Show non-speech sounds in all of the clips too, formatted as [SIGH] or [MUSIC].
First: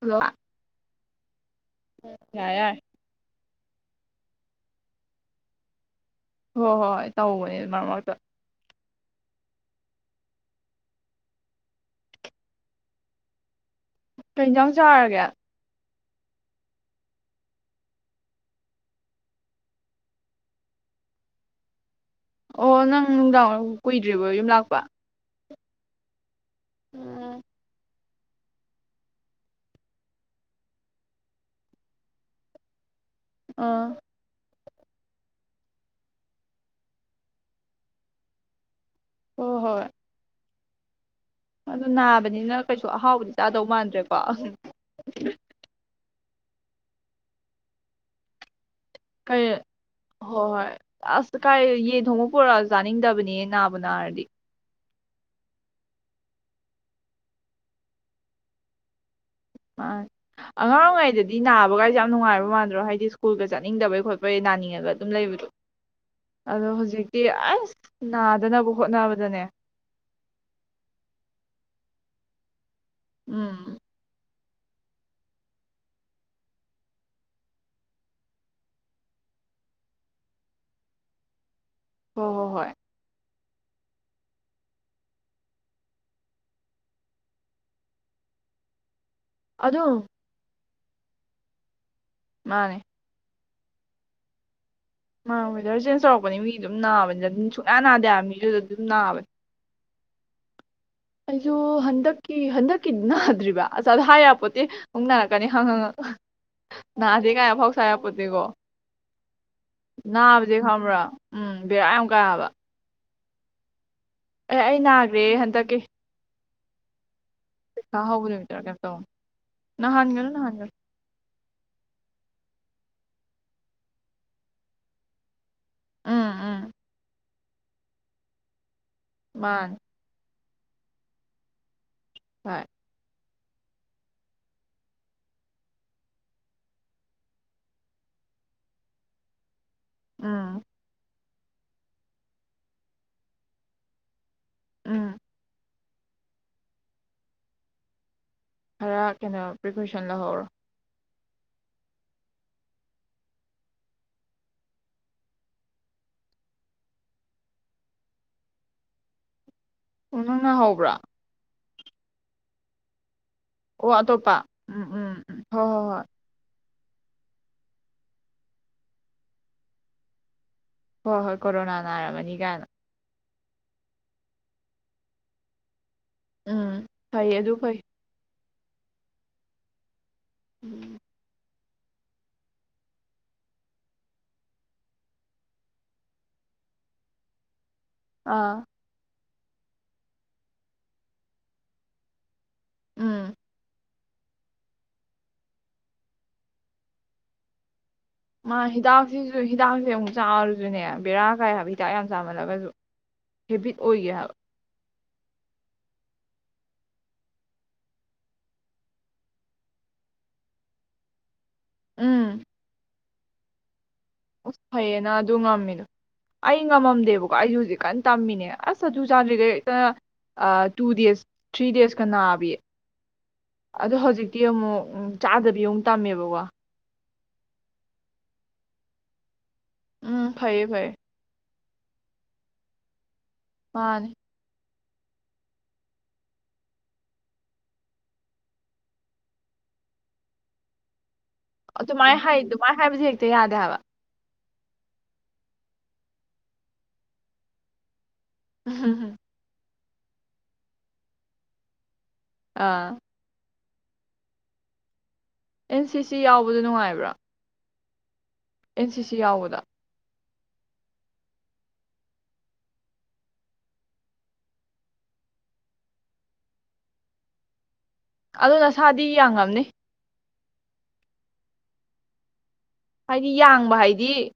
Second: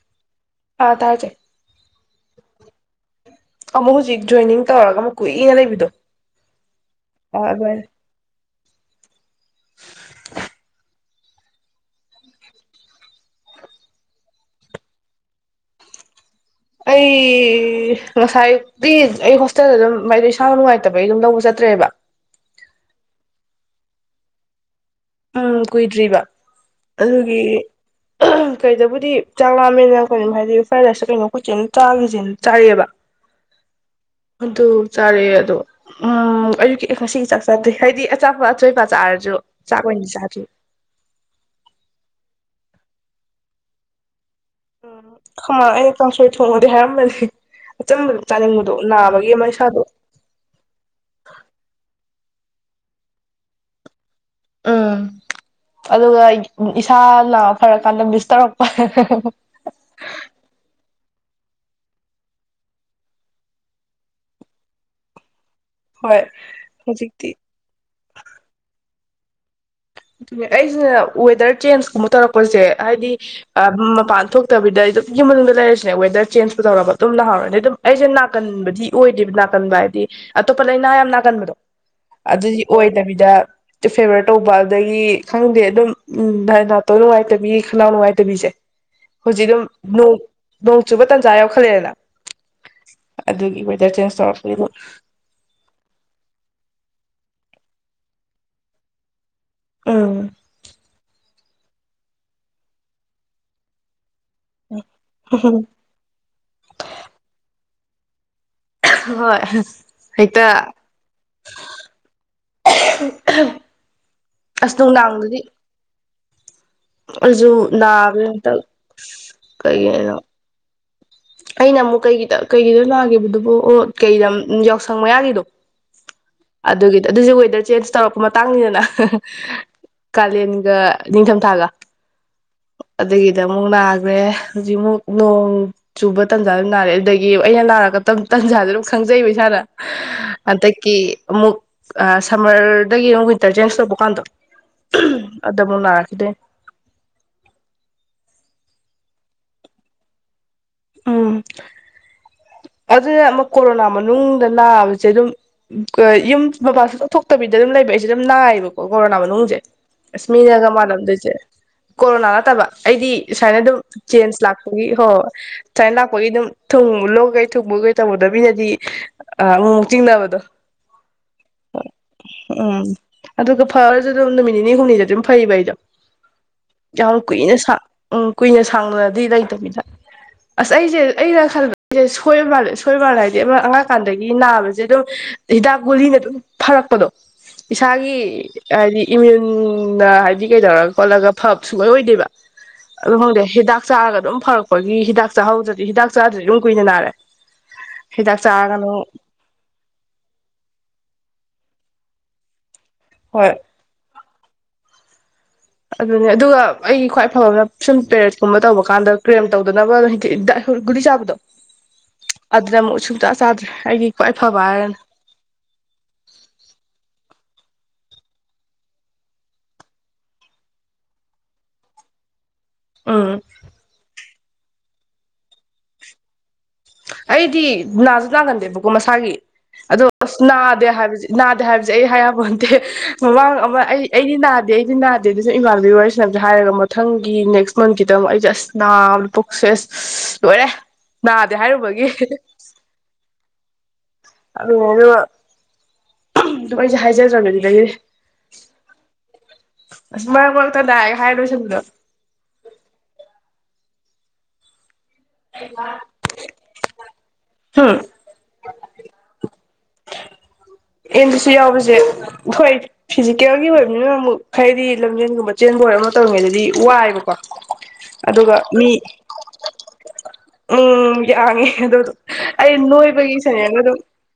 hello ꯄꯥ ꯇꯥꯔꯖꯦ ꯌꯥꯔꯦ ꯌꯥꯔꯦ ꯑꯃꯨꯛ ꯍꯧꯖꯤꯛ ꯖꯣꯏꯅꯤꯡ ꯇꯧꯔꯒ ꯑꯃꯨꯛ ꯀꯨꯏꯅ ꯂꯩꯕꯤꯗꯣ ꯍꯣꯏ ꯍꯣꯏ ꯑꯥ ꯇꯧꯒ꯭ꯔꯦ ꯑꯗꯨꯃꯥꯏꯅ ꯃꯔꯛ ꯃꯔꯛ ꯀꯩ ꯍꯤꯟꯖꯥꯡ ꯆꯥꯔꯒꯦ ꯑꯩ ꯉꯁꯥꯏ ꯑꯌꯨꯛꯇꯤ ꯑꯩ ꯍꯣꯁꯇꯦꯜꯗ ꯑꯗꯨꯝ ꯃꯩ ꯏꯁꯥꯒ ꯅꯨꯡꯉꯥꯏꯇꯕꯩ ꯑꯗꯨꯝ ꯂꯧꯕ ꯆꯠꯇ꯭ꯔꯦꯕ ꯑꯣ ꯅꯪ ꯅꯨꯡꯗꯥꯡ ꯋꯥꯏꯔꯝ ꯀꯨꯏꯗ꯭ꯔꯤꯕꯣ ꯌꯨꯝ ꯂꯥꯛꯄ ꯎꯝ ꯀꯨꯏꯗ꯭ꯔꯤꯕ ꯑꯗꯨꯒꯤ ꯀꯩꯗꯕꯨꯗꯤ ꯆꯥꯛꯂꯥꯝꯃꯦꯅ ꯀꯩꯅꯣ ꯍꯥꯏꯗꯤ ꯐ꯭ꯔꯥꯏꯗ ꯔꯥ꯭ꯏꯁꯂ ꯀꯩꯅꯣ ꯈꯣꯏ ꯆꯦꯅ ꯆꯥꯒꯤꯖꯦꯅ ꯆꯥꯔꯛꯑꯦꯕ ꯑꯥ ꯑꯗꯨ ꯆꯥꯔꯦ ꯑꯗꯣ ꯎꯝ ꯑꯌꯨꯛꯀꯤ ꯉꯁꯤ ꯆꯥꯛ ꯆꯥꯗꯦ ꯍꯥꯏꯗꯤ ꯑꯆꯥꯄꯣꯠ ꯑꯆꯣꯏꯄ ꯆꯥꯔꯖꯨ ꯍꯣꯏ ꯍꯣꯏ ꯆꯥꯛꯑꯣꯏꯅ ꯆꯥ ꯗꯔꯤ ꯑꯗꯨ ꯅꯥꯕꯅꯤꯅ ꯀꯩꯁꯨ ꯑꯍꯥꯎꯕꯗꯤ ꯆꯥꯗꯧ ꯃꯥꯟꯗ꯭ꯔꯦꯕ ꯎꯝ ꯈꯣ ꯑꯩ ꯀꯥꯡꯁꯣꯏ ꯊꯣꯡꯉꯣꯗꯤ ꯍꯥꯏꯔꯝꯕꯅꯤ ꯑꯆꯝꯕꯗ ꯆꯥꯅꯤꯡꯕ ꯀꯩ ꯍꯣ ꯍꯣꯏ ꯑꯁ ꯀꯥꯏ ꯌꯦꯟ ꯊꯣꯡꯕ ꯄꯨꯔꯛ ꯑꯖꯨ ꯆꯥꯅꯤꯡꯗꯕꯅꯤ ꯅꯥꯕꯨ ꯅꯥꯔꯗꯤ ꯎꯝ ꯑꯗꯨꯒ ꯏꯁꯥꯅ ꯐꯔꯀꯥꯟꯗ ꯃꯤꯁ ꯇꯧꯔꯛꯄ ꯑ ꯑꯉꯥꯡ ꯑꯣꯏꯔꯤꯉꯩꯗꯗꯤ ꯅꯥꯕꯒꯥꯏꯖꯦ ꯌꯥꯝ ꯅꯨꯡꯉꯥꯏꯕ ꯃꯥꯟꯗ꯭ꯔꯣ ꯍꯥꯏꯗꯤ ꯁ꯭ꯀꯨꯜꯒ ꯆꯠꯅꯤꯡꯗꯕꯩ ꯈꯣꯠꯄꯩ ꯅꯥꯅꯤꯡꯉꯒ ꯑꯗꯨꯝ ꯂꯩꯕꯗꯣ ꯍꯣꯏ ꯑꯗꯣ ꯍꯧꯖꯤꯛꯇꯤ ꯑꯁ ꯅꯥꯗꯅꯕ ꯍꯣꯠꯅꯕꯗ ꯑꯗꯨꯅꯦ ꯑꯗꯨꯅꯦ ꯑꯩꯖꯤꯅ ꯋꯦꯗꯔ ꯆ꯭ꯦꯟꯖꯀꯨꯝꯕ ꯇꯧꯔꯛꯄꯖꯦ ꯍꯥꯏꯗꯤ ꯎꯝ ꯃꯄꯥꯟ ꯊꯣꯛ ꯊꯣꯛꯇꯕꯤꯗ ꯑꯩ ꯑꯗꯨꯝ ꯌꯨꯝꯃꯅꯨꯡꯗ ꯂꯩꯔꯁꯨꯅꯦ ꯋꯦꯗꯔ ꯆꯦ꯭ꯟꯖꯄꯨ ꯇꯧꯔꯕ ꯑꯗꯨꯝ ꯅꯍꯧꯔꯅꯤ ꯑꯗꯨꯝ ꯑꯩꯁꯦ ꯅꯥꯒꯟꯕꯗꯤ ꯑꯣꯏꯗꯦꯕ ꯅꯥꯒꯟꯕ ꯍꯥꯏꯗꯤ ꯑꯇꯣꯞꯄ ꯂꯩꯥꯏꯅꯥ ꯌꯥꯝ ꯅꯥꯒꯟꯕꯗꯣ ꯍꯣꯏ ꯍꯣꯏ ꯑꯗꯨꯗꯤ ꯍꯣꯏ ꯑꯣꯏꯗꯕꯤꯗ ꯐꯦꯕꯔ ꯇꯧꯎꯕ ꯑꯗꯒꯤ ꯈꯪꯗꯦ ꯑꯗꯨꯝ ꯎꯝ ꯅꯥꯇꯣꯟ ꯅꯨꯡꯉꯥꯏꯇꯕꯤ ꯈꯅꯥꯎ ꯅꯨꯡꯉꯥꯏꯇꯕꯤꯖꯦ ꯍꯧꯖꯤꯛ ꯗꯨꯝ ꯑꯗꯨꯝ ꯅꯣꯛ ꯅꯣꯡꯆꯨꯕ ꯇꯟꯖꯥ ꯋꯥꯝ ꯈꯠꯂꯦꯗꯅ ꯃꯥꯅꯦ ꯑꯗꯨꯒꯤ ꯋꯦꯗꯔ ꯆꯦꯟꯖ ꯇꯧꯔꯛꯄꯒꯤ ꯃꯥ ꯁꯨꯛꯅꯥ ꯅꯥꯗꯦ ꯍꯥꯏꯕ ꯃꯤ ꯑꯗꯨ ꯑꯗꯨ ꯑꯗꯨꯝ ꯅꯥꯕꯅꯦ ꯎꯝ ꯑꯩꯖꯨ ꯍꯟꯗꯛꯀꯤ ꯍꯟꯗꯛꯀꯤ ꯅꯅꯥꯗ꯭ꯔꯤꯕ ꯑꯁ ꯑꯗꯨ ꯍꯥꯏ ꯄꯣꯠꯇꯦ ꯑꯃꯨꯛ ꯅꯥꯔꯛꯀꯅꯤ ꯍꯪꯍꯪꯍꯪ ꯅꯥꯗꯦ ꯀꯥꯏ ꯑꯐꯥꯎ ꯁꯥ ꯁꯥꯏ ꯌꯥꯄꯣꯠꯇꯦ ꯒꯣ ꯍꯣꯏ ꯅꯥꯕꯖꯦ ꯍꯦꯛꯇ ꯈꯪꯕ꯭ꯔꯥ ꯎꯝ ꯕꯦꯔꯥ ꯌꯥꯝ ꯀꯥꯕ ꯍꯥꯏꯕ [UNINTELLIGIBLE] ꯑꯦ ꯑꯩ ꯅꯥꯒ꯭ꯔꯦ ꯍꯟꯗꯛꯀꯤ ꯑꯩꯖꯨ ꯀꯥ ꯅꯥꯕꯗꯤ ꯍꯧꯕ ꯍꯟꯇꯛ ꯅꯨꯃꯤꯠꯇꯔ ꯀꯩꯅꯣꯝ ꯇꯧꯕꯅꯤ ꯀꯩ ꯍꯥꯏꯗꯣꯏꯅꯣ ꯅꯍꯥꯟꯒꯅꯨ ꯅꯍꯥꯟꯒꯅꯨ ꯑꯩꯅ ꯑꯃꯨꯛ ꯀꯩꯒꯤꯗ ꯀꯩꯒꯤꯗ ꯅꯥꯈꯤꯕꯗꯨꯕꯨ ꯑꯣ ꯀꯩꯗ ꯌꯥꯎꯁꯪ ꯃꯌꯥꯒꯤꯗꯣ ꯎꯝ ꯎꯝ ꯑꯗꯨꯒꯤꯗꯤ ꯑꯗꯨꯁꯨ ꯗ ꯆꯦꯟꯖ ꯇꯧꯔꯛꯄ ꯃꯇꯥꯡꯅꯤꯗꯅ ꯃꯥꯅꯤ ꯀꯂꯦꯟ ꯑ ꯅꯤꯡꯊꯝꯊꯥꯒ ꯍꯣꯏ ꯑꯗꯒꯤꯗ ꯑꯃꯨꯛ ꯅꯥꯈ꯭ꯔꯦ ꯍꯧꯖꯤꯛꯃꯨꯛ ꯅꯣꯡ ꯆꯨꯕ ꯇꯟꯖꯥ ꯑꯗꯨꯝ ꯅꯥꯔꯦ ꯑꯗꯨꯗꯒꯤ ꯑꯩꯅ ꯅꯥꯔꯒ ꯇꯟꯖꯥꯥꯁꯦ ꯑꯗꯨꯝ ꯈꯪꯖꯩꯕ ꯏꯁꯥꯅ ꯎꯝ ꯍꯟꯗꯛꯀꯤ ꯑꯃꯨꯛ ꯁꯝꯃꯔꯗꯒꯤ ꯑꯃꯨꯛ ꯋꯤꯟꯇꯔ ꯆꯦꯟꯁ ꯇꯧꯕ ꯀꯥꯟꯗꯣ ꯎꯝ ꯑꯗ ꯃꯨꯛꯅꯥ ꯗ ꯈꯔ ꯀꯩꯅꯣ ꯄ꯭ꯔꯤꯀꯣꯁꯟ ꯂꯧꯍꯧꯔꯣ ꯎꯝ ꯑꯗꯨꯗ ꯑꯃꯨꯛ ꯀꯣꯔꯣꯅꯥ ꯃꯅꯨꯡꯗ ꯅꯥꯕꯁꯦ ꯑꯗꯨꯝ ꯌꯨꯝ ꯃꯄꯥꯟ ꯁꯨꯊꯣꯛ ꯊꯣꯛꯇꯕꯤꯗ ꯑꯗꯨꯝ ꯂꯩꯕ ꯑꯩꯁꯦ ꯑꯗꯨꯝ ꯅꯥꯏꯌꯦꯕꯀꯣ ꯀꯣꯔꯣꯅꯥ ꯃꯅꯨꯡꯁꯦ ꯑꯣ ꯑꯁ ꯅꯪ ꯃꯤꯅꯒ ꯅꯥꯍꯧꯕ꯭ꯔꯥ ꯃꯥꯂꯝ ꯗꯣꯏꯁꯦ ꯀꯣꯔꯣꯅꯥ ꯅꯠꯇꯕ ꯑꯩꯗꯤ ꯁꯨꯃꯥꯏꯅ ꯑꯗꯨꯝ ꯑꯣ ꯑꯇꯣꯞꯄ ꯆꯦꯟꯖ ꯎꯝ ꯂꯥꯛꯄꯒꯤ ꯍꯣ ꯎꯝ ꯎꯝ ꯍꯣꯏ ꯍꯣꯏ ꯇ꯭ꯔꯥꯏꯦꯟ ꯂꯥꯛꯄꯒꯤ ꯑꯗꯨꯝ ꯊꯨꯡ ꯂꯣꯛ ꯀꯩ ꯊꯨꯡꯕ ꯀꯩ ꯇꯧꯕꯗꯣ ꯃꯤꯅꯗꯤ ꯑ ꯑꯃꯨꯛꯃꯨꯛ ꯆꯤꯡꯅꯕꯗꯣ ꯍꯣꯏ ꯍꯣꯏ ꯀꯣꯔꯣꯅꯥ ꯅꯥꯔꯝꯃꯅꯤ ꯀꯥꯏꯅ ꯎꯝ ꯑꯗꯨꯒ ꯐꯔꯁꯨ ꯑꯗꯨꯝ ꯅꯨꯃꯤꯠ ꯅꯤꯅꯤ ꯍꯨꯝꯅꯤꯗ ꯑꯗꯨꯝ ꯐꯩꯕ ꯑꯩꯗꯣ ꯎꯝ ꯌꯥꯝ ꯐꯩ ꯑꯗꯨ ꯀꯨꯏꯅ ꯁꯥ ꯐꯩ ꯎꯝ ꯀꯨꯏꯅ ꯁꯥꯡꯅꯅꯗꯤ ꯂꯩꯇꯕꯤꯗ ꯑꯁ ꯑꯩꯁꯦ ꯑꯩꯩꯅ ꯈꯜꯕ ꯑꯩꯁꯦ ꯁꯣꯏꯕ ꯃꯥꯂꯦ ꯁꯣꯏꯕ ꯃꯥꯜꯂꯦ ꯍꯥꯏꯗꯤ ꯑꯃ ꯑꯉꯥꯡꯀꯥꯟꯗꯒꯤ ꯅꯥꯕꯁꯦ ꯑꯗꯨꯝ ꯍꯤꯗꯥꯛ ꯒꯨꯂꯤꯅ ꯑꯗꯨꯝ ꯐꯔꯛꯄꯗꯣ ꯏꯁꯥꯒꯤ ꯑꯥ ꯍꯥꯏꯗꯤ ꯏꯃ꯭ꯌꯨꯟꯅ ꯍꯥꯏꯕꯗꯤ ꯀꯩꯗꯧꯔꯒ ꯈꯣꯠꯂꯒ ꯐꯕ ꯁꯨꯡꯑꯣꯏ ꯑꯣꯏꯗꯦꯕ ꯑꯗꯨ ꯎꯝ ꯈꯪꯗꯦ ꯍꯤꯗꯥꯛ ꯆꯥꯔꯒ ꯑꯗꯨꯝ ꯐꯔꯛꯄꯒꯤ ꯍꯤꯗꯥꯛ ꯆꯥꯍꯧꯗ꯭ꯔꯗꯤ ꯍꯤꯗꯥꯛ ꯆꯥꯗ꯭ꯔꯗꯤ ꯑꯗꯨꯝ ꯀꯨꯏꯅ ꯅꯥꯔꯦ ꯍꯤꯗꯥꯛ ꯃꯥ ꯆꯥꯔꯒꯅ ꯍꯤꯗꯥꯛꯁꯤꯁꯨ ꯍꯤꯗꯥꯛꯁꯦ ꯑꯃꯨꯛ ꯆꯥꯔꯨꯁꯨꯅꯦ ꯕꯦꯔꯥ ꯀꯥꯏ ꯍꯤꯗꯥꯛ ꯌꯥꯝ ꯆꯥꯃꯜꯂꯒꯁꯨ ꯍꯣꯏ ꯍꯦꯕꯤꯠ ꯑꯣꯏꯒꯤ ꯍꯥꯏꯕ ꯑꯗꯨꯅꯦ ꯑꯗꯨꯒ ꯑꯩꯒꯤ ꯈ꯭ꯋꯥꯏ ꯐꯕꯅ ꯁꯨꯝ ꯄꯦꯔꯦꯠꯀꯨꯝꯕ ꯇꯧꯕ ꯀꯥꯟꯗ ꯀ꯭ꯔꯦꯝ ꯇꯧꯗꯅꯕ ꯒꯨꯂꯤ ꯆꯥꯕꯗꯣ ꯑꯗ꯭ꯔꯝꯃꯨꯛ ꯆ ꯆꯥꯗ꯭ꯔꯦ ꯑꯩꯗꯤ ꯑꯣꯁ ꯐꯩꯌꯦꯅ ꯑꯗꯨ ꯉꯝꯃꯤꯗꯣ ꯑꯩ ꯉꯝꯃꯝꯗꯦꯕꯀꯣ ꯑꯩꯁꯨ ꯍꯧꯖꯤꯛ ꯀꯟꯅ ꯇꯝꯃꯤꯅꯦ ꯑꯁ ꯑꯗꯨ ꯆꯥꯗ꯭ꯔꯤꯈꯩ ꯍꯦꯛꯇ ꯇꯨ ꯗꯦꯖ ꯊ꯭ꯔꯤ ꯗꯦꯖꯀ ꯅꯥꯕꯤ ꯎꯝ ꯑꯗꯣ ꯍꯧꯖꯤꯛ ꯇꯤ ꯑꯃꯨꯛ ꯆꯥꯗꯕꯤ ꯑꯃꯨꯛ ꯇꯝꯃꯦꯕꯀꯣ ꯑꯩꯗꯤ ꯅꯥꯁꯨ ꯅꯥꯒꯟꯗꯦꯕꯀꯣ ꯃꯁꯥꯒꯤ ꯑꯗꯣ ꯎꯝ ꯑꯁ ꯐꯩꯌꯦ ꯅꯥꯗꯦ ꯐꯩꯌꯦ ꯍꯥꯏꯕꯁꯤ ꯅꯥꯗꯦ ꯍꯥꯏꯕꯁꯦ ꯑꯩ ꯍꯥꯏꯌꯥꯄꯣꯟꯇꯦ ꯑꯉꯥꯡ ꯑꯃ ꯑꯩ ꯃꯥꯅꯦ ꯑꯩꯗꯤ ꯅꯥ ꯗꯤ ꯑꯩꯗꯤ ꯅꯥꯗꯦ ꯑꯗꯨ ꯁꯨꯝ ꯏꯃꯥꯟꯕꯤꯒꯤ ꯋꯥꯔꯤꯁꯅꯕꯗꯁꯨ ꯍꯥꯏꯔꯒ ꯃꯊꯪꯒꯤ ꯅꯦꯛꯁ ꯃꯟꯠꯀꯤꯗ ꯑꯩꯁꯦ ꯑꯁ ꯅꯥꯕ ꯄꯣꯛꯁꯦ ꯂꯣꯏꯔꯦ ꯅꯥ ꯑꯗꯨꯃꯥꯏꯅ ꯍꯥꯏ ꯑꯗꯨꯃꯥꯏꯅ ꯍꯥꯏꯕꯁꯤ ꯍꯦꯛꯇ ꯌꯥꯗꯦ ꯍꯥꯏꯕ ꯑꯗꯨꯃꯥꯏꯅ ꯑꯗꯨ ꯑꯩꯁꯦ ꯍꯥꯏꯖꯗ꯭ꯔꯕꯅꯦ ꯑꯗꯨꯗꯩꯒꯤ ꯍꯝ ꯑꯁ ꯃꯔꯛ ꯃꯔꯛꯇ ꯅꯥꯏ ꯍꯥꯏꯔ ꯂꯣꯏꯁꯟꯕꯗꯣ ꯑꯥ ꯑꯦꯟ ꯁꯤꯁꯤ ꯌꯥꯎꯕꯗꯨ ꯅꯨꯡꯉꯥꯏꯕ꯭ꯔꯥ ꯍꯥꯥ ꯑꯦꯟ ꯁꯤ ꯁꯤ ꯌꯥꯎꯕꯗ ꯑꯦꯟ ꯁꯤ ꯁꯤ ꯌꯥꯎꯕꯁꯦ ꯍꯣꯏ ꯐꯤꯖꯤꯀꯦꯜꯒꯤ ꯑꯣꯏꯕꯅꯤꯅ ꯑꯃꯨꯛ ꯍꯥꯏꯗꯤ ꯂꯝꯖꯦꯟꯒꯨꯝꯕ ꯆꯦꯟꯕ ꯑꯣꯏꯔ ꯑꯃ ꯇꯧꯔꯤꯉꯩꯗꯗꯤ ꯋꯥꯏꯌꯦꯕꯀꯣ ꯑꯗꯨ ꯅꯁꯥꯗꯤ ꯌꯥꯝꯉꯝꯅꯤ ꯎꯝ ꯌꯥꯡꯉꯦ ꯑꯗꯨ ꯑꯩ ꯍꯥꯏꯗꯤ ꯅꯣꯏꯕꯒꯤꯁꯅꯦ ꯌꯥꯡꯕ ꯑꯗꯨꯝ ꯍꯥꯏꯗꯤ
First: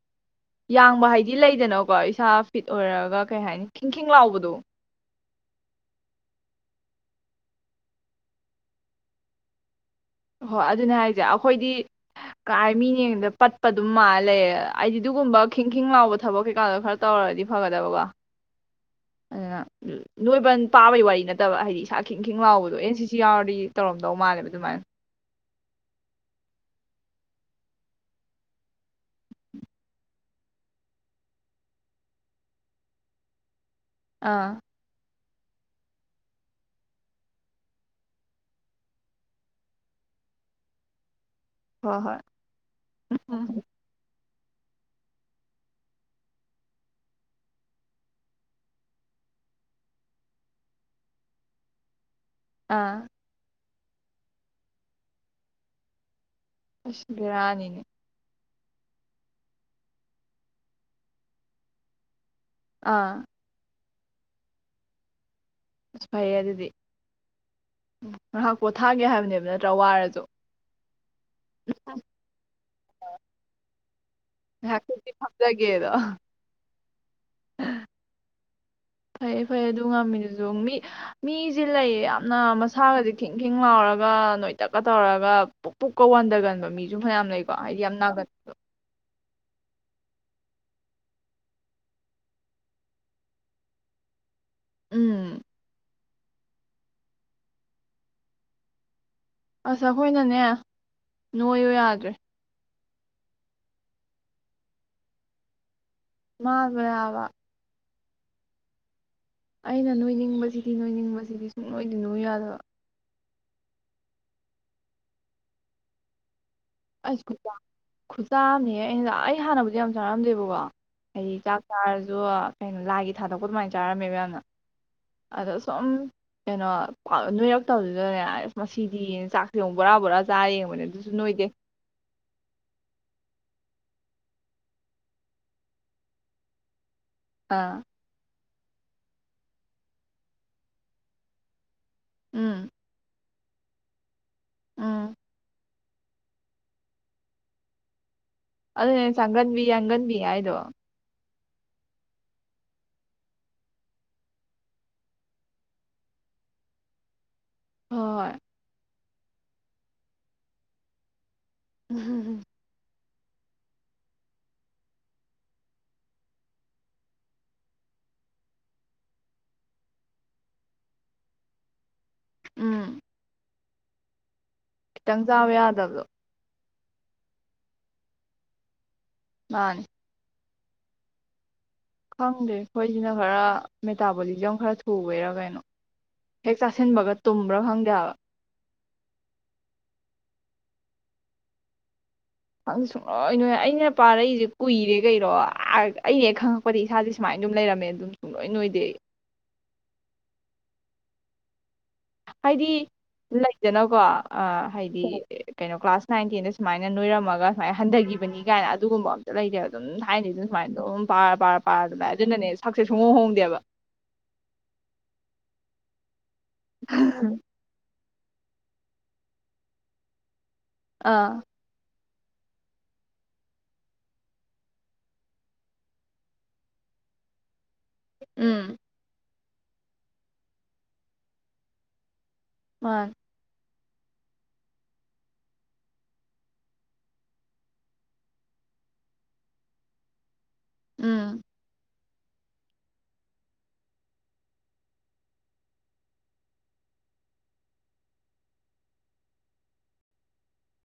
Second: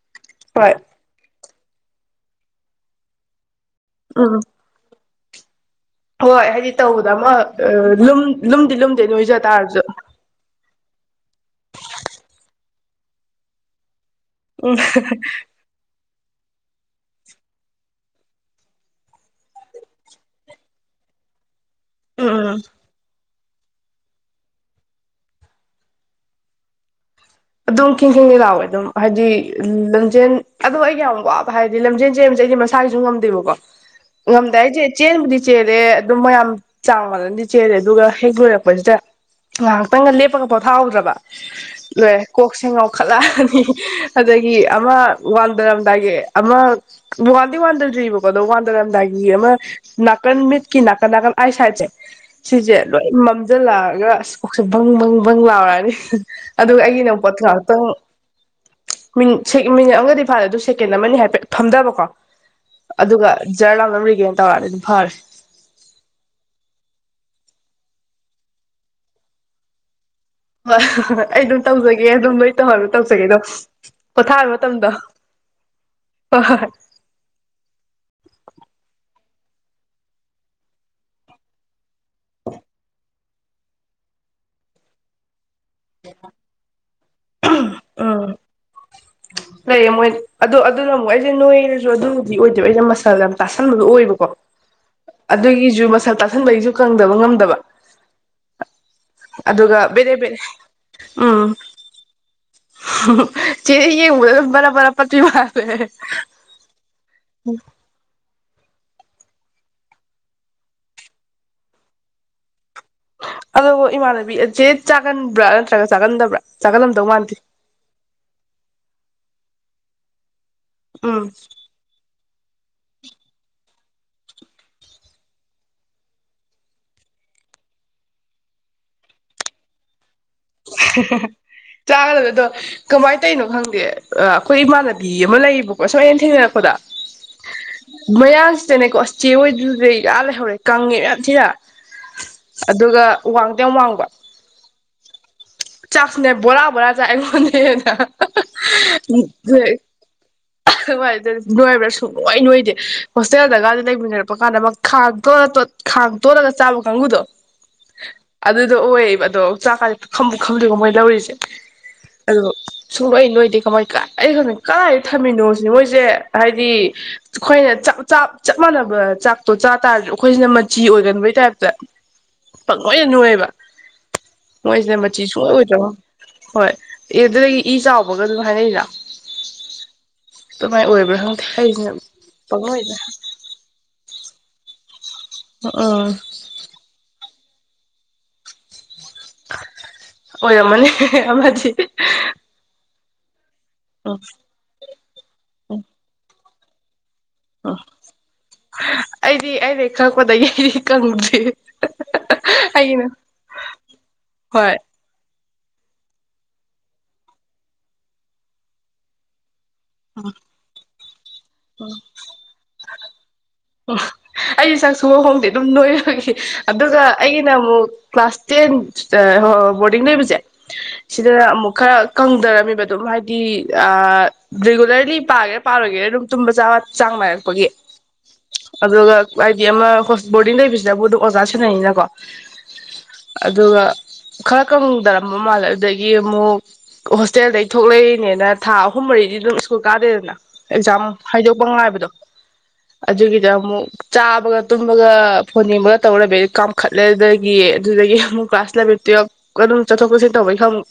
ꯍꯣꯏ ꯌꯥꯡꯕ ꯍꯥꯏꯗꯤ ꯂꯩꯗꯅꯥ ꯀꯣ ꯏꯁꯥ ꯐꯤꯠ ꯑꯣꯏꯔꯒ ꯀꯩ ꯍꯥꯏꯅꯤ ꯈꯤꯡꯈꯤꯡ ꯎꯝ ꯂꯥꯎꯕꯗꯣ ꯍꯣꯏ ꯍꯥꯏꯗꯤ ꯇꯧꯕꯗ ꯑꯃ ꯂꯨꯝꯗꯤ ꯂꯨꯝꯗꯦ ꯅꯣꯏꯖ ꯇꯥꯔꯁꯨ ꯍꯣꯏ ꯑꯗꯨꯅꯦ ꯍꯥꯏꯁꯦ ꯑꯩꯈꯣꯏꯗꯤ ꯀꯥꯏ ꯃꯤꯅꯗ ꯌꯦꯡꯕꯗ ꯄꯠꯄ ꯑꯗꯨꯝ ꯃꯥꯜꯂꯦ ꯂꯩ ꯎꯝ ꯑꯩꯗꯤ ꯑꯗꯨꯒꯨꯝꯕ ꯈꯤꯡꯈꯤꯡ ꯂꯥꯎꯕꯗꯣ ꯊꯕꯛ ꯀꯩꯀꯥꯗꯣ ꯈꯔ ꯇꯧꯔꯗꯤ ꯐꯒꯗꯕꯀꯣ ꯑꯗꯨꯅ ꯅꯣꯏꯕ ꯄꯥꯕꯩ ꯋꯥꯔꯤ ꯅꯠꯇꯕ ꯍꯥꯏꯗꯤ ꯏꯁꯥ ꯎꯝ ꯈꯤꯡꯈꯤꯡ ꯎꯝ ꯂꯥꯎꯕꯗꯣ ꯑꯦꯟ ꯁꯤ ꯁꯤ ꯌꯥꯎꯔ ꯇꯧꯔꯝꯗꯧ ꯃꯥꯜꯂꯦꯕ ꯑꯗꯨꯃꯥꯏꯅ ꯑꯗꯨꯝ ꯈꯤꯡꯈꯤꯡ ꯂꯥꯎꯋꯦ ꯑꯗꯨꯝ ꯍꯥꯏꯗꯤ ꯂꯝꯖꯦꯟ ꯑꯗꯣ ꯑꯩꯒꯤ ꯌꯥꯝ ꯋꯥꯕ ꯍꯥꯏꯗꯤ ꯂꯝꯖꯦꯟ ꯆꯦꯟꯕꯁꯦ ꯑꯩꯗꯤ ꯃꯁꯥꯒꯤꯁꯨ ꯉꯝꯗꯦꯕꯀꯣ ꯑꯥ ꯉꯝꯗꯦ ꯍꯥꯏꯖꯦ ꯆꯦꯟꯕꯨꯗꯤ ꯆꯦꯜꯦ ꯑꯗꯨꯝ ꯃꯌꯥꯝ ꯆꯥꯡ ꯃꯥꯟꯅꯗꯤ ꯆꯦꯜꯂꯦ ꯑꯗꯨꯒ ꯍꯦꯛ ꯂꯣꯏꯔꯛꯄꯁꯤꯗ ꯉꯥꯏꯍꯥꯛꯇꯪꯒ ꯂꯦꯞꯄꯒ ꯄꯣꯊꯥꯍꯧꯗ꯭ꯔꯕ ꯍꯣꯏ ꯍꯣꯏ ꯀꯣꯛꯆꯦ ꯉꯥꯎꯈꯠꯂꯛꯑꯅꯤ ꯑꯗꯒꯤ ꯑꯃ ꯋꯥꯟꯗꯔꯝꯗꯥꯏꯒꯤ ꯑꯃ ꯋꯥꯟꯗꯤ ꯋꯥꯟꯗꯗ꯭ꯔꯤꯔꯤꯕꯕꯀꯣ ꯑꯗꯣ ꯋꯥꯟꯗꯔꯝꯗꯥꯏꯒꯤ ꯑꯃ ꯅꯥꯀꯟ ꯃꯤꯠꯀꯤ ꯅꯥꯀꯟ ꯅꯥꯀꯟ ꯑꯥꯏ ꯁꯥꯏꯠꯁꯦ ꯁꯤꯁꯦ ꯑꯥ ꯂꯣꯏ ꯃꯝꯁꯤꯜꯂꯛꯑꯒ ꯑꯁ ꯀꯣꯛꯁꯦ ꯕꯪ ꯕꯪ ꯕꯪ ꯂꯥꯎꯔꯛꯑꯅꯤ ꯑꯗꯨꯒ ꯑꯁ ꯑꯩꯒꯤꯅ ꯃꯨ [UNINTELLIGIBLE] ꯃꯤ ꯕꯦꯔꯥꯅꯤꯅꯦ ꯃꯤꯅꯤꯠ ꯑꯃꯒꯗꯤ ꯐꯥꯔꯦ ꯑꯗꯨ ꯁꯦꯀꯦꯟ ꯑꯃꯅꯤ ꯍꯥꯏꯐꯦꯠ ꯐꯝꯗꯕꯀꯣ ꯑꯥ ꯑꯗꯨꯒ ꯖꯔ ꯂꯥꯎꯅ ꯔꯤꯒꯦꯟ ꯇꯧꯔꯦ ꯑꯗꯨꯝ ꯐꯔꯦ ꯑꯁ ꯐꯩꯌꯦ ꯑꯗꯨꯗꯤ ꯉꯥꯏꯍꯥꯛ ꯄꯣꯊꯥꯒꯦ ꯍꯥꯏꯕꯅꯦꯕ ꯅꯠꯇ꯭ꯔꯥ ꯋꯥꯔꯁꯨ ꯍ ꯍꯥ ꯍꯥ ꯑꯩ ꯑꯗꯨꯝ ꯇꯧꯖꯒꯦ ꯑꯗꯨꯝ ꯃꯣꯏ ꯇꯧꯍꯜꯂꯣ ꯇꯧꯖꯒꯦ ꯑꯗꯨꯝ ꯄꯣꯊꯥꯕ ꯃꯇꯝꯗꯣ ꯉꯥꯏꯍꯥꯛꯇꯪꯗꯤ ꯐꯝꯖꯒꯦꯗꯣ ꯍꯣꯏ ꯍꯣꯏ ꯍꯣꯏ [INAUDIBLE] ꯐꯩꯌꯦ ꯐꯩꯌꯦ ꯑꯗꯨ ꯉꯝꯃꯤꯗꯨꯁꯨ ꯃꯤ ꯃꯤꯁꯦ ꯂꯩꯌꯦ ꯌꯥꯝꯅ ꯃꯁꯥꯒꯁꯦ ꯈꯤꯡꯈꯤꯡ ꯂꯥꯎꯔꯒ ꯅꯣꯏꯇꯛꯀ ꯇꯧꯔꯒ ꯄꯨꯛ ꯄꯨꯛꯀ ꯋꯥꯟꯊꯒꯟꯕ ꯃꯤꯁꯨ ꯃꯌꯥꯝ ꯂꯩꯀꯣ ꯍꯥꯏꯗꯤ ꯌꯥꯝ ꯎꯝ ꯅꯥꯒꯟꯕꯗꯣ ꯂꯩꯌꯦ ꯃꯣꯏ ꯑꯗꯨꯗꯣ ꯑꯗꯨꯅ ꯑꯃꯨꯛ ꯑꯩꯁꯦ ꯅꯣꯏꯅꯁꯨ ꯑꯗꯨꯕꯨꯗꯤ ꯑꯣꯏꯗꯣꯏꯕ ꯑꯩꯁꯦ ꯃꯁꯜ ꯌꯥꯝ ꯇꯥꯁꯟꯕꯗꯨꯣ ꯑꯣꯏꯕꯀꯣ ꯎꯝ ꯑꯗꯨꯒꯤꯁꯨꯨ ꯃꯁꯥꯜ ꯇꯥ ꯑꯁꯦꯡꯕꯩꯁꯨ ꯀꯪꯗꯕ ꯉꯝꯗꯕ ꯑꯗꯨꯒ ꯕꯦꯔꯦ ꯕꯦꯔꯦ ꯅꯣꯎ ꯌꯥꯗ꯭ꯔꯦ ꯍꯨ ꯍꯨ ꯆꯦ ꯌꯦꯡꯕꯗ ꯑꯗꯨꯝ ꯕꯔꯥꯕꯔꯥ ꯄꯠꯄꯤ ꯃꯜꯂꯦ ꯍꯦꯍꯦ ꯃꯥꯟꯕꯅꯦ ꯍꯥꯏꯕ ꯑꯩꯅ ꯅꯣꯏꯅꯤꯡꯕꯁꯤꯗꯤ ꯅꯣꯏꯅꯤꯡꯕꯁꯤꯗꯤ ꯁꯨꯡꯅꯣꯏꯗꯤ ꯅꯣꯢꯌꯨ ꯌꯥꯗꯕ ꯑꯗꯨ ꯏꯃꯥꯟꯅꯕꯤ ꯆꯦ ꯆꯥꯒꯟꯕ꯭ꯔꯥ ꯅꯠꯇ꯭ꯔꯒ ꯆꯥꯒꯟꯗꯕ꯭ꯔꯥ ꯆꯥꯒꯜꯂꯝꯗꯧ ꯑꯁ ꯃꯥꯟꯗꯦ ꯈꯨꯆꯥ ꯑꯝꯅꯤꯍꯦ ꯑꯩꯅ ꯑꯩ ꯑꯩ ꯍꯥꯟꯅꯕꯨꯗꯤ ꯌꯥꯝ ꯆꯥꯔꯝꯗꯦꯕꯀꯣ ꯎꯝ ꯑꯩ ꯆꯥꯛ ꯆꯥꯔꯁꯨ ꯀꯩꯅꯣ ꯂꯥꯏꯒꯤ ꯊꯥꯗꯣꯛꯄ ꯑꯗꯨꯃꯥꯏꯅ ꯆꯥꯔꯝꯃꯦ ꯃꯌꯥꯝꯅ ꯑꯗꯣ ꯁꯨꯝ ꯀꯩꯅꯣ ꯅꯣꯏꯔꯛꯇꯕꯗꯨꯗꯅꯦ ꯑꯁ ꯃꯁꯤꯗꯤ ꯆꯥꯛꯁꯦ ꯑꯃꯨꯛ ꯕꯣꯔꯥ ꯕꯣꯔꯥ ꯆꯥꯏ ꯌꯦꯡꯕꯅꯦ ꯑꯗꯨꯁꯨ ꯅꯣꯏꯗꯦ ꯆꯥꯒꯗꯕ ꯑꯗꯣ ꯀꯃꯥꯏꯅ ꯇꯧꯔꯤꯅꯣ ꯈꯪꯗꯦ ꯑꯩꯈꯣꯏ ꯏꯃꯥꯟꯅꯕꯤ ꯑꯃ ꯂꯩꯌꯦꯕꯀꯣ ꯁꯨꯝ ꯑꯩꯅ ꯊꯦꯡꯅꯔꯛꯄꯗ ꯑꯥ ꯃꯌꯥꯡ ꯅꯦꯀꯣ ꯑꯁ ꯆꯦ ꯍꯣꯏꯗꯨ ꯗꯩ ꯑꯥ ꯂꯩꯍꯧꯔꯦ ꯀꯪꯉꯦꯕ ꯌꯥꯝ ꯊꯤꯅ ꯎꯝ ꯑꯗꯨꯒ ꯋꯥꯡꯗꯤ ꯌꯥꯝ ꯋꯥꯡꯕ ꯎꯝ ꯆꯥꯛꯁꯨꯅꯦ ꯕꯣꯔꯥ ꯕꯣꯔꯥ ꯆꯥꯏ ꯑꯩꯉꯣꯟꯗꯒꯤ ꯍꯦꯟꯅ ꯍꯥ ꯑꯗꯨꯅꯦ ꯆꯥꯒꯟꯕꯤ ꯌꯥꯡꯒꯟꯕꯤ ꯍꯥꯏꯗꯣ ꯑꯍ ꯋꯥꯏꯔꯨꯗꯣꯏꯅꯤ ꯅꯣꯏꯕ꯭ꯔꯥ ꯁꯨꯡꯅꯣꯏ ꯅꯣꯏꯗꯦ ꯍꯣꯁꯇꯦꯜꯗꯒ ꯂꯩꯃꯤꯟꯅꯔꯛꯄ ꯀꯥꯟꯗ ꯃꯥ ꯈꯥꯡ ꯇꯣꯠꯂ ꯇꯣꯠ ꯈꯥꯡ ꯇꯣꯠꯂꯒ ꯆꯥꯕ ꯀꯥꯡꯕꯨꯨꯗꯣ ꯍꯣꯏ ꯍꯣꯏ ꯑꯗꯨꯗꯣ ꯑꯣꯏ ꯑꯗꯣ ꯆꯥꯛ ꯀꯥꯖꯦ ꯄꯨꯈꯝ ꯄꯨꯈꯝꯗꯒ ꯃꯣꯏ ꯂꯧꯔꯤꯁꯦ ꯎ ꯍꯨꯝ ꯍꯨꯝ ꯁꯨꯡꯅꯣꯏ ꯅꯣꯏꯗ ꯀꯃꯥꯏ ꯀꯥꯏ ꯑꯩꯒꯅꯦ ꯀꯥꯏ ꯊꯝꯃꯤꯅꯣ ꯖꯤꯅꯦ ꯃꯣꯏꯖꯦ ꯍꯥꯏꯗꯤ ꯑꯩꯈꯣꯏꯅ ꯆꯥꯛ ꯆꯥꯞ ꯆꯞ ꯃꯥꯟꯅꯕ ꯆꯥꯛꯇꯣ ꯆꯥ ꯇꯥꯔꯁꯨ ꯑꯩꯈꯣꯏꯁꯤꯅ ꯃꯆꯤ ꯑꯣꯏꯒꯟꯕꯒꯤ ꯇꯥꯏꯞꯇ ꯎꯝ ꯄꯪꯅꯣꯏꯗ ꯅꯣꯏꯌꯦꯕ ꯅꯣꯏꯖꯤꯅ ꯈꯤꯇꯪ ꯃꯆꯤ ꯆꯥꯕ ꯁꯨꯡꯑꯣꯏ ꯑꯣꯏꯗ꯭ꯔꯕꯣ ꯌꯥꯗꯕꯗꯣ ꯍꯣꯏ ꯑꯦ ꯑꯗꯨꯗꯒꯤ ꯏ ꯆꯥꯎꯕꯒꯁꯨ ꯍꯥꯏꯅꯩꯅ ꯃꯥꯅꯦ ꯀꯃꯥꯏ ꯑꯣꯏꯕ꯭ꯔꯥ ꯈꯪꯗꯦ ꯑꯩꯁꯤꯅ ꯈꯪꯗꯦ ꯄꯪꯅꯣꯏꯗ ꯑꯩꯈꯣꯏꯁꯤꯅ ꯈꯔ ꯝꯤ ꯇꯕꯣꯂꯤꯖꯝ ꯈꯔ ꯊꯨ ꯕꯩꯔ ꯀꯩꯅꯣ ꯎꯝ ꯍꯦꯛ ꯆꯥꯁꯤꯟꯕꯒ ꯇꯨꯝꯕ꯭ꯔ ꯈꯪꯗꯦ ꯍꯥꯏꯕ ꯑꯣꯏꯔꯝꯃꯅꯤ ꯍꯦ ꯍꯦ ꯑꯃꯗꯤ ꯅꯪ ꯁꯨꯡꯅꯣꯏ ꯅꯣꯏ ꯌꯥ ꯑꯩꯅ ꯎꯝ ꯄꯥꯔꯛꯏꯁꯦ ꯀꯨꯏꯔꯦ ꯀꯩꯔꯣ ꯑ ꯎꯝ ꯑꯩꯅ ꯍꯦꯛ ꯈꯪꯉ ꯄꯗꯩ ꯏꯁꯥꯖꯤ ꯁꯨꯃꯥꯏꯅ ꯑꯗꯨꯝ ꯎꯝ ꯂꯩꯔꯝꯃꯦ ꯑꯗꯨꯝ ꯁꯨꯡꯅꯣꯏ ꯅꯣꯏꯗꯦ ꯑꯩ ꯈꯪꯉꯛꯄꯗꯩ ꯀꯪꯗ꯭ꯔꯤ ꯍꯥꯏꯗꯤ ꯑꯩꯒꯤꯅ ꯂꯩꯗꯅꯀꯣ ꯑ ꯍꯣꯏ ꯍꯥꯏꯗꯤ ꯀꯩꯅꯣ ꯀ꯭ꯂꯥꯁ ꯅꯥꯏꯟ ꯇꯦꯟꯗ ꯁꯨꯃꯥꯏꯅ ꯅꯣꯏꯔꯝꯃꯒ ꯁꯨꯃꯥꯏꯅ ꯍꯟꯊꯒꯤꯕꯅꯤ ꯀꯥꯏꯅ ꯑꯗꯨꯒꯨꯝꯕ ꯑꯝꯇ ꯂꯩꯇꯦꯕ ꯗꯨꯝ ꯊꯥꯏꯅꯗꯒꯤ ꯁꯨꯃꯥꯏꯅ ꯑꯗꯨꯝ ꯄꯥꯔ ꯄꯥꯔ ꯄꯥꯔ ꯑꯗꯨꯝ ꯂꯥꯛꯑꯦ ꯑꯗꯨꯅꯦ ꯁꯛ ꯁꯦ ꯁꯨꯡꯍꯣꯡ ꯍꯣꯡꯗꯦꯕ ꯑꯩꯁꯦ ꯁꯛ ꯁꯨꯍꯣꯡ ꯍꯣꯡꯗꯦ ꯑꯗꯨꯝ ꯅꯣꯏꯔꯕꯒꯤ ꯑꯗꯨꯒ ꯑꯩꯒꯤꯅ ꯑꯃꯨꯛ ꯀ꯭ꯂꯥꯁ ꯇꯦꯟ ꯑ ꯑꯔ ꯕꯣꯔꯗꯤꯡ ꯂꯩꯕꯖꯦ ꯁꯤꯗ ꯑꯥ ꯑꯃꯨꯛ ꯈꯛ ꯀꯪꯗꯔꯝꯃꯤꯕ ꯑꯗꯨꯝ ꯍꯥꯏꯗꯤ ꯑ ꯔꯤꯒꯨꯂꯔꯂꯤ ꯄꯥꯒꯦꯔꯥ ꯄꯥꯔꯣꯏꯒꯦꯔꯥ ꯑꯗꯨꯝ ꯇꯨꯝꯕ ꯆꯥꯕ ꯆꯥꯡ ꯅꯥꯏꯔꯛꯄꯒꯤ ꯎꯝ ꯑꯗꯨꯒ ꯍꯥꯏꯗꯤ ꯑꯃ ꯕꯣꯔꯗꯤꯡ ꯂꯩꯕꯁꯤꯗꯕꯨ ꯑꯗꯨꯝ ꯑꯣꯖꯥ ꯁꯦꯟꯅꯩꯅꯀꯣ ꯃꯥꯅꯦ ꯑꯗꯨꯒ ꯈꯔ ꯀꯪꯗꯔꯝꯕ ꯃꯥꯜꯂꯦ ꯑꯗꯨꯗꯒꯤ ꯑꯃꯨꯛ ꯍꯣꯁꯇꯦꯜꯗꯒꯤ ꯊꯣꯛꯂꯛꯏꯅꯦꯅ ꯊꯥ ꯑꯍꯨꯝ ꯃꯔꯤꯗꯤ ꯑꯗꯨꯝ ꯁ꯭ꯀꯨꯜ ꯀꯥꯗꯦꯗꯅ ꯑꯦꯛꯖꯥꯝ ꯎꯝ ꯍꯥꯏꯗꯣꯛꯄ ꯉꯥꯏꯕꯗꯣ ꯑꯗꯨꯒꯤꯗ ꯑꯃꯨꯛ ꯆꯥꯕꯒ ꯇꯨꯝꯕꯒ ꯐꯣꯟ ꯌꯦꯡꯕꯒ ꯇꯧꯔ ꯂꯩꯕꯩ ꯀꯥꯝꯈꯠꯂꯦꯗꯒꯤ ꯑꯗꯒꯤ ꯑꯗꯨꯗꯒꯤ ꯃꯨꯛ ꯀ꯭ꯂꯥꯁ ꯏꯜꯂꯚꯦꯜ ꯇꯨꯋꯦꯜꯐ ꯑꯗꯨꯝ ꯆꯠꯊꯣꯛ ꯆꯁꯤꯟ ꯇꯧꯕꯒꯤ ꯈ ꯃꯨꯛ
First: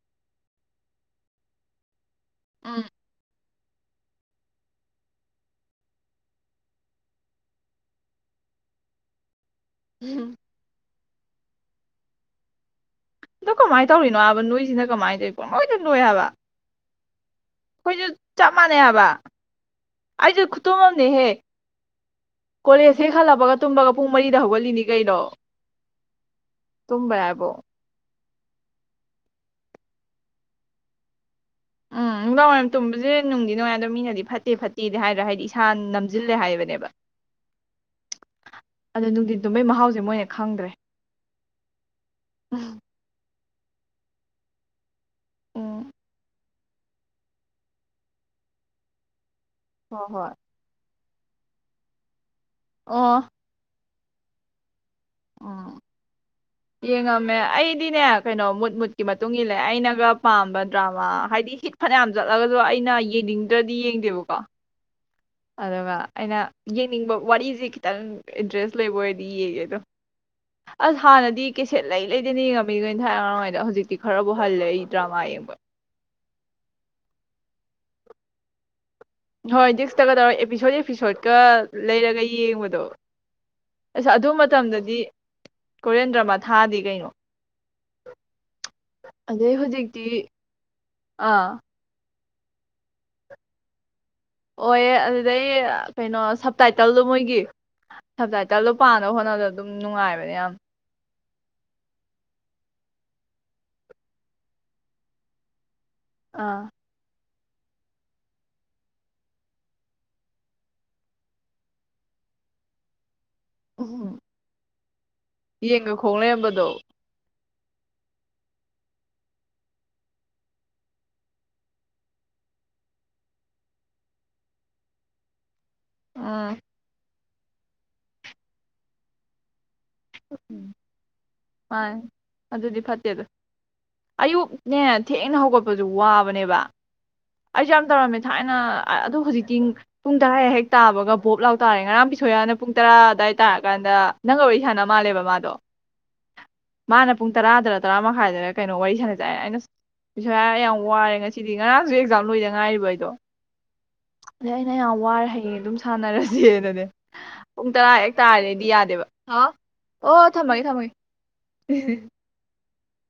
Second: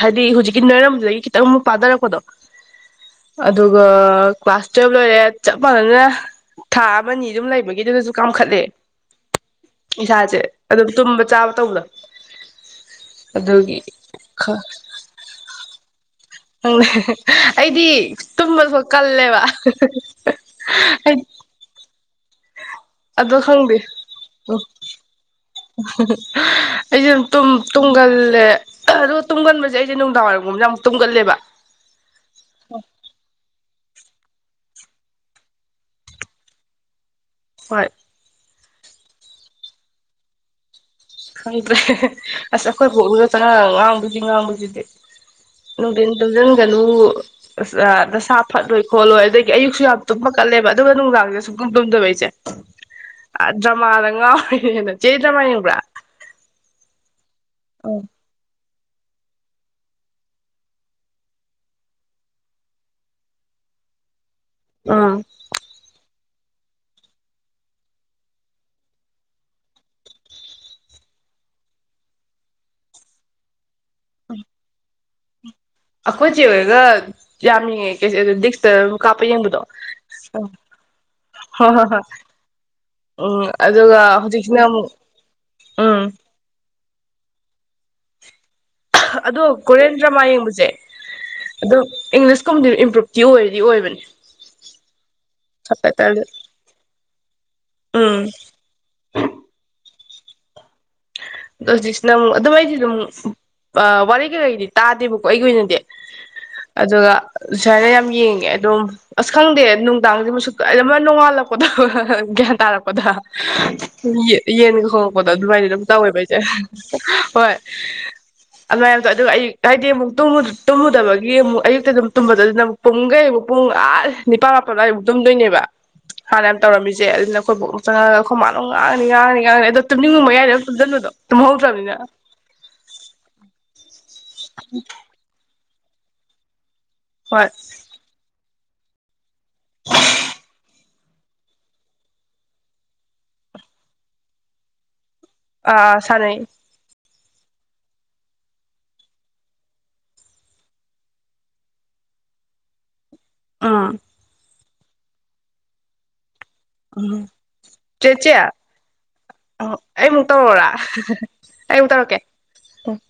ꯍꯥꯏꯗꯤ ꯍꯧꯖꯤꯛꯀꯤ ꯅꯣꯔꯝꯕꯗꯒꯤ ꯈꯤꯇꯪ ꯑꯃꯨꯛ ꯄꯗꯔꯛꯄꯗꯣ ꯎꯝ ꯑꯗꯨꯒ ꯀ꯭ꯂꯥꯁ ꯇꯨꯋꯦꯜꯕ ꯂꯣꯏꯔꯦ ꯆꯞ ꯃꯥꯟꯅꯅ ꯊꯥ ꯑꯃꯅꯤ ꯌꯨꯝ ꯂꯩꯕꯒꯤꯗꯨꯗꯁꯨ ꯀꯥꯝꯈꯠꯂꯤ ꯎꯝ ꯏꯁꯥꯁꯦ ꯑꯗꯨꯝ ꯇꯨꯝꯕ ꯆꯥꯕ ꯇꯧꯕꯗꯣ ꯑꯗꯣ ꯑꯗꯨꯒꯤ ꯀꯃꯥꯏ ꯇꯧꯔꯤꯅꯣ ꯍꯥꯏꯕ ꯈꯔ ꯅꯣꯏꯁꯤꯅ ꯀꯃꯥꯏꯅ ꯇꯧꯔꯤꯅꯣ ꯄꯪ ꯅꯣꯏꯗ ꯅꯣꯏ ꯍꯥꯏꯕ ꯑꯥ ꯍ ꯍ ꯍ [INAUDIBLE] ꯑꯩꯗꯤ ꯑꯩꯈꯣꯏꯁꯨ ꯆꯞ ꯇꯨꯝꯕꯁꯨ ꯃꯥꯟꯅꯩ ꯍꯥꯏꯕ ꯀꯜꯂꯦꯕ ꯍꯥꯏ ꯑ ꯑꯩꯁꯨ ꯈꯨꯇꯨꯝ ꯍ ꯍꯍꯄꯄꯄ ꯑꯃꯅꯦꯍꯦ ꯀꯣꯂꯦꯖ ꯍꯦꯛ ꯍꯜꯂꯛꯄꯒ ꯇꯨꯝꯕꯒ ꯄꯨꯡ ꯃꯔꯤꯗ ꯍꯧꯒꯠꯂꯤꯅꯤ ꯀꯩꯅꯣ ꯎꯪꯍꯦ ꯍꯧ ꯑꯩꯁꯨ ꯇꯨꯝꯕ ꯑꯗꯨꯝ ꯇꯨꯝ ꯍꯥꯏꯕꯨ ꯇꯨꯝꯒꯜ ꯑ ꯇꯨꯝꯒꯟꯕꯁꯦ ꯑꯩꯁꯦ ꯅꯨꯡꯗꯥꯡꯋꯥꯏꯔꯝꯒꯨꯝꯕꯁꯦ ꯌꯥꯝ ꯇꯨꯝꯒꯜꯂꯦꯕ ꯎꯝ ꯅꯨꯡꯗꯥꯡ ꯋꯥꯏꯔꯝ ꯇꯨꯝꯕꯁꯦ ꯅꯨꯡꯗꯤ ꯅꯨꯡꯉꯥꯏꯗꯣ ꯃꯤꯅꯗꯤ ꯐꯠꯇꯦ ꯐꯠꯇꯦ ꯐꯠꯇꯦꯗꯤ ꯍꯥꯏꯗ꯭ꯔꯥ ꯍꯥꯏꯗꯤ ꯏꯁꯥ ꯅꯝꯖꯤꯜꯂꯤ ꯍꯥꯏꯕꯅꯦꯕ ꯍꯣꯏ ꯑꯗꯣ ꯅꯨꯡꯗꯤꯟ ꯇꯨꯝꯕꯩ ꯃꯍꯥꯎꯁꯦ ꯃꯣꯏꯅ ꯈꯪꯗ꯭ꯔꯦ ꯈꯪꯗ꯭ꯔꯦ ꯍꯦ ꯍꯦ ꯑꯁ ꯈꯣꯏ ꯕꯣꯛꯅꯒ ꯉꯥꯡꯕꯁꯤ ꯉꯥꯡꯕꯁꯤꯗꯤ ꯎꯝ ꯅꯨꯡꯊꯤꯟ ꯇꯨꯡꯁꯤꯟꯒꯅꯨ ꯑꯁ ꯑꯥ ꯅꯁꯥ ꯗꯥꯥ ꯐꯠꯂꯣꯏ ꯈꯣꯠꯂꯣꯏ ꯑꯗꯩ ꯑꯌꯨꯛꯁꯨ ꯌꯥꯝ ꯍꯣꯏ ꯇꯨꯝꯕ ꯍꯣꯏ ꯀꯠꯂꯦꯕ ꯑꯗꯨꯒ ꯅꯨꯡꯗꯥ ꯗꯅ ꯁꯨꯛꯇꯨꯝ ꯇꯨꯝꯗꯕ ꯑꯩꯁꯦ ꯑꯣ ꯃꯥ ꯗ ꯉꯥꯎꯔꯤꯅꯦꯅ ꯆꯦꯗꯤ ꯗ꯭ꯔꯃꯥ ꯌꯦꯡꯕ꯭ꯔꯥ ꯌꯦꯉꯝꯃꯦ ꯎꯝ ꯑꯩꯗꯤꯅꯦ ꯀꯩꯅꯣ ꯃꯨꯠ ꯃꯨꯠ ꯀꯤ ꯃꯇꯨꯡ ꯏꯜꯂꯦ ꯑꯩꯅꯒ ꯄꯥꯝꯕ ꯗ꯭ꯔꯃꯥ ꯍꯥꯏꯗꯤ ꯍꯤꯠ ꯐꯅꯌꯥꯝ ꯆꯠꯂꯒꯁꯨ ꯑꯩꯅ ꯌꯦꯡꯅꯤꯡꯗ꯭ꯔꯗꯤ ꯌꯦꯡꯗꯦꯕꯀꯣ ꯑꯥ ꯑꯗꯨꯒ ꯑꯩꯅ ꯌꯦꯡꯅꯤꯡꯕ ꯋꯥꯔꯤꯁꯦ ꯈꯤꯇꯪ ꯏꯟꯇꯔꯦꯁ ꯂꯩꯕ ꯑꯣꯏꯔꯗꯤ ꯌꯦꯡꯉꯦ ꯑꯗꯣ ꯑꯁ ꯍꯥꯟꯅꯗꯤ ꯀꯦꯁꯦꯠ ꯂꯩ ꯂꯩꯗꯅ ꯌꯦꯡꯉꯝꯃꯤ ꯈꯣꯏꯅ ꯊꯥꯢꯅ ꯑꯉꯥꯡ ꯑꯣꯢꯔꯤꯉꯩꯗ ꯍꯧꯖꯤꯛꯇꯤ ꯈꯔꯕꯨ ꯍꯜꯂꯦ ꯑꯩ ꯗ꯭ꯔꯃꯥ ꯌꯦꯡꯕ ꯈꯣꯏꯆꯦ ꯍꯣꯏꯒ ꯌꯥꯝ ꯌꯦꯉꯝꯃꯦ ꯗꯤꯛꯁꯦꯇ ꯍꯣꯏ ꯗꯤꯛꯁꯇꯒ ꯇꯧꯔ ꯑꯦꯄꯤꯁꯣꯠ ꯑꯦꯄꯤꯁꯣꯠꯀ ꯍꯣꯏ ꯍꯣꯏ ꯍꯣꯏ ꯂꯩꯔꯒ ꯌꯦꯡꯕꯗꯣ ꯎꯝ ꯑꯗꯨꯒ ꯑꯁ ꯑꯗꯨ ꯍꯧꯖꯤꯛꯁꯤꯅ ꯑꯃꯨꯛ ꯃꯇꯝꯗꯗꯤ ꯎꯝ ꯀꯣꯔꯤꯌꯟ ꯗ꯭ꯔꯃ ꯊꯥꯗꯤ ꯀꯩꯅꯣ ꯑꯗꯣ ꯑꯗꯩ ꯀꯣꯔꯤꯌꯟ ꯍꯧꯖꯤꯛꯇꯤ ꯗ꯭ꯔꯃꯥ ꯌꯦꯡꯕꯁꯦ ꯑꯥ ꯑꯗꯨ ꯏꯪꯂꯤꯁ ꯀꯨꯝ ꯏꯝꯄ꯭ꯔꯨꯞꯚꯇꯤ ꯑꯣꯏꯗꯤ ꯑꯣꯏꯕꯅꯦ ꯑꯣꯏꯌꯦ ꯑꯗꯨꯗꯩ ꯀꯩꯅꯣ ꯁꯞꯇꯥꯏꯇꯜꯗ ꯁꯞꯇꯥꯏꯇꯜꯗꯣ ꯃꯣꯏꯒꯤ ꯎꯝ ꯁꯞꯇꯥꯏꯇꯜꯗꯣ ꯄꯥꯅꯕ ꯍꯣꯠꯅꯕꯗ ꯑꯗꯨꯝ ꯅꯨꯡꯉꯥꯏ ꯐꯅꯌꯥꯝ ꯑꯗꯣ ꯍꯧꯖꯤꯛꯁꯤꯅ ꯑꯃꯨꯛ ꯑꯗꯣ ꯑꯩꯗꯤ ꯑꯗꯨꯝ ꯑꯥ ꯋꯥꯔꯤ ꯀꯩꯀꯩꯗꯤ ꯇꯥꯗꯦꯕꯀꯣ ꯑꯩꯒꯤ ꯑꯣꯏꯅꯗꯤ ꯑꯥ ꯑꯗꯨꯒ ꯁꯥꯏꯅ ꯌꯥꯝ ꯌꯦꯡꯉꯦ ꯑꯗꯨꯝ ꯑꯁ ꯈꯪꯗꯦ ꯅꯨꯡꯗꯥꯡꯁꯦ ꯁꯨꯛ ꯀꯥ ꯑꯃ ꯅꯣꯡꯉꯥꯜꯂꯛꯄꯗꯣ ꯒ꯭ꯌꯥꯟ ꯇꯥꯔꯛꯄꯗ ꯌꯦ ꯌꯦꯟ ꯈꯣꯡꯉꯛꯄꯗꯣ ꯑꯗꯨꯃꯥꯏꯅ ꯑꯗꯨꯝ ꯌꯦꯡꯒ ꯑꯣꯏꯕ ꯈꯣꯡ ꯑꯩꯁꯦ ꯂꯩꯔꯝꯕꯗꯣ [INAUDIBLE] ꯍꯣꯏ ꯑꯗꯨꯃꯥꯏꯅ ꯇꯧ ꯑꯗꯨꯒ ꯑꯩ ꯍꯥꯏꯗꯤ ꯃꯨꯛ ꯇꯨꯝꯃꯨꯗꯕꯒꯤ ꯃꯨꯛ ꯑꯌꯨꯛꯇ ꯑꯗꯨꯝ ꯇꯨꯝꯕꯗꯣ ꯑꯗꯨꯅ ꯑꯃꯨꯛ ꯄꯨꯝꯒꯩ ꯑꯃꯨꯛ ꯄꯨꯡ ꯑꯥ ꯅꯤꯄꯥꯜ ꯃꯥꯄꯜ ꯑꯗ꯭ꯋꯥꯏ ꯑꯃꯨꯛ ꯇꯨꯝꯗꯣꯏꯅꯦꯕ ꯍꯥꯟꯅ ꯎꯝ ꯌꯥꯝ ꯇꯧꯔꯝꯃꯤꯁꯦ ꯑꯗꯨ ꯑꯩꯈꯣꯏꯕꯣꯛꯅ ꯆꯪꯉꯛꯑꯒ ꯈꯣꯏ ꯃꯥꯅ ꯑꯃꯨꯛ ꯉꯥꯡꯉꯅꯤ ꯉꯥꯡꯉꯅꯤ ꯉꯥꯡꯉꯅꯤ ꯑꯗꯨꯝ ꯇꯨꯝꯅꯤꯡꯕꯩ ꯃꯌꯥꯏꯅ ꯗꯨꯝ ꯇꯨꯝꯖꯟꯕꯗꯣ ꯇꯨꯝꯍꯧꯗ꯭ꯔꯝꯅꯤꯅ ꯃꯥꯅꯦ ꯑꯗꯨꯗꯤ ꯐꯠꯇꯦꯗ ꯑꯌꯨꯛꯅꯦ ꯊꯦꯡꯅ ꯍꯧꯒ ꯋꯥꯕꯅꯦꯕ ꯍꯣꯏ ꯑꯩꯖꯨ ꯌꯥꯝ ꯇꯧꯔꯝꯃꯦ ꯊꯥꯏ ꯉ ꯑꯗꯣ ꯍꯧꯖꯤꯛꯇꯤ ꯄꯨꯡ ꯇꯔꯥ ꯍꯦꯛ ꯇꯥꯕꯒ ꯚꯣꯞ ꯂꯥꯎ ꯇꯥꯔꯦ ꯉꯔꯥꯡ ꯕꯤꯁꯣꯌꯥꯅ ꯄꯨꯡ ꯇꯔꯥ ꯑꯗꯥꯢ ꯇꯥꯔꯀꯥꯟꯗ ꯅꯪꯒ ꯋꯥꯔꯤ ꯁꯥꯟꯅ ꯃꯥꯜꯂꯦꯕ ꯃꯥꯗꯣ ꯑꯥ ꯁꯥꯅꯩ ꯃꯥꯅ ꯄꯨꯡ ꯇꯔꯥꯗꯔ ꯇꯔꯥ ꯃꯈꯥꯏꯗꯔ ꯀꯩꯅꯣ ꯋꯥꯔꯤ ꯁꯥꯟꯅꯁꯦ ꯍꯥꯏꯔꯦ ꯑꯩꯅ ꯚꯤꯁꯣꯌꯥ ꯑꯩ ꯌꯥꯝ ꯋꯥꯔꯦ ꯉꯁꯤꯗꯤ ꯉꯔꯥꯡꯁꯨ ꯑꯦꯛꯖꯥꯝ ꯂꯣꯏꯗ ꯉꯥꯏꯔꯤꯕ ꯑꯩꯗꯣ ꯑꯥ ꯑꯗꯩ ꯑꯩꯅ ꯌꯥꯝ ꯋꯥꯔꯦ ꯍꯌꯦꯡ ꯑꯗꯨꯝ ꯁꯥꯟꯅꯔ ꯖꯦꯗꯅꯦ ꯎꯝ ꯄꯨꯡ ꯇꯔꯥ ꯆꯦ ꯍꯦꯛ ꯆꯦ ꯇꯥꯔꯗꯤ ꯑꯩꯗꯤ ꯌꯥꯗꯦꯕ ꯍꯥꯎ ꯑꯣ ꯑꯩꯃꯨꯛ ꯊꯝꯃꯒꯦ ꯇꯧꯔꯛꯑꯣꯔꯥ ꯊꯝꯃꯒꯦ ꯑꯣ [INAUDIBLE]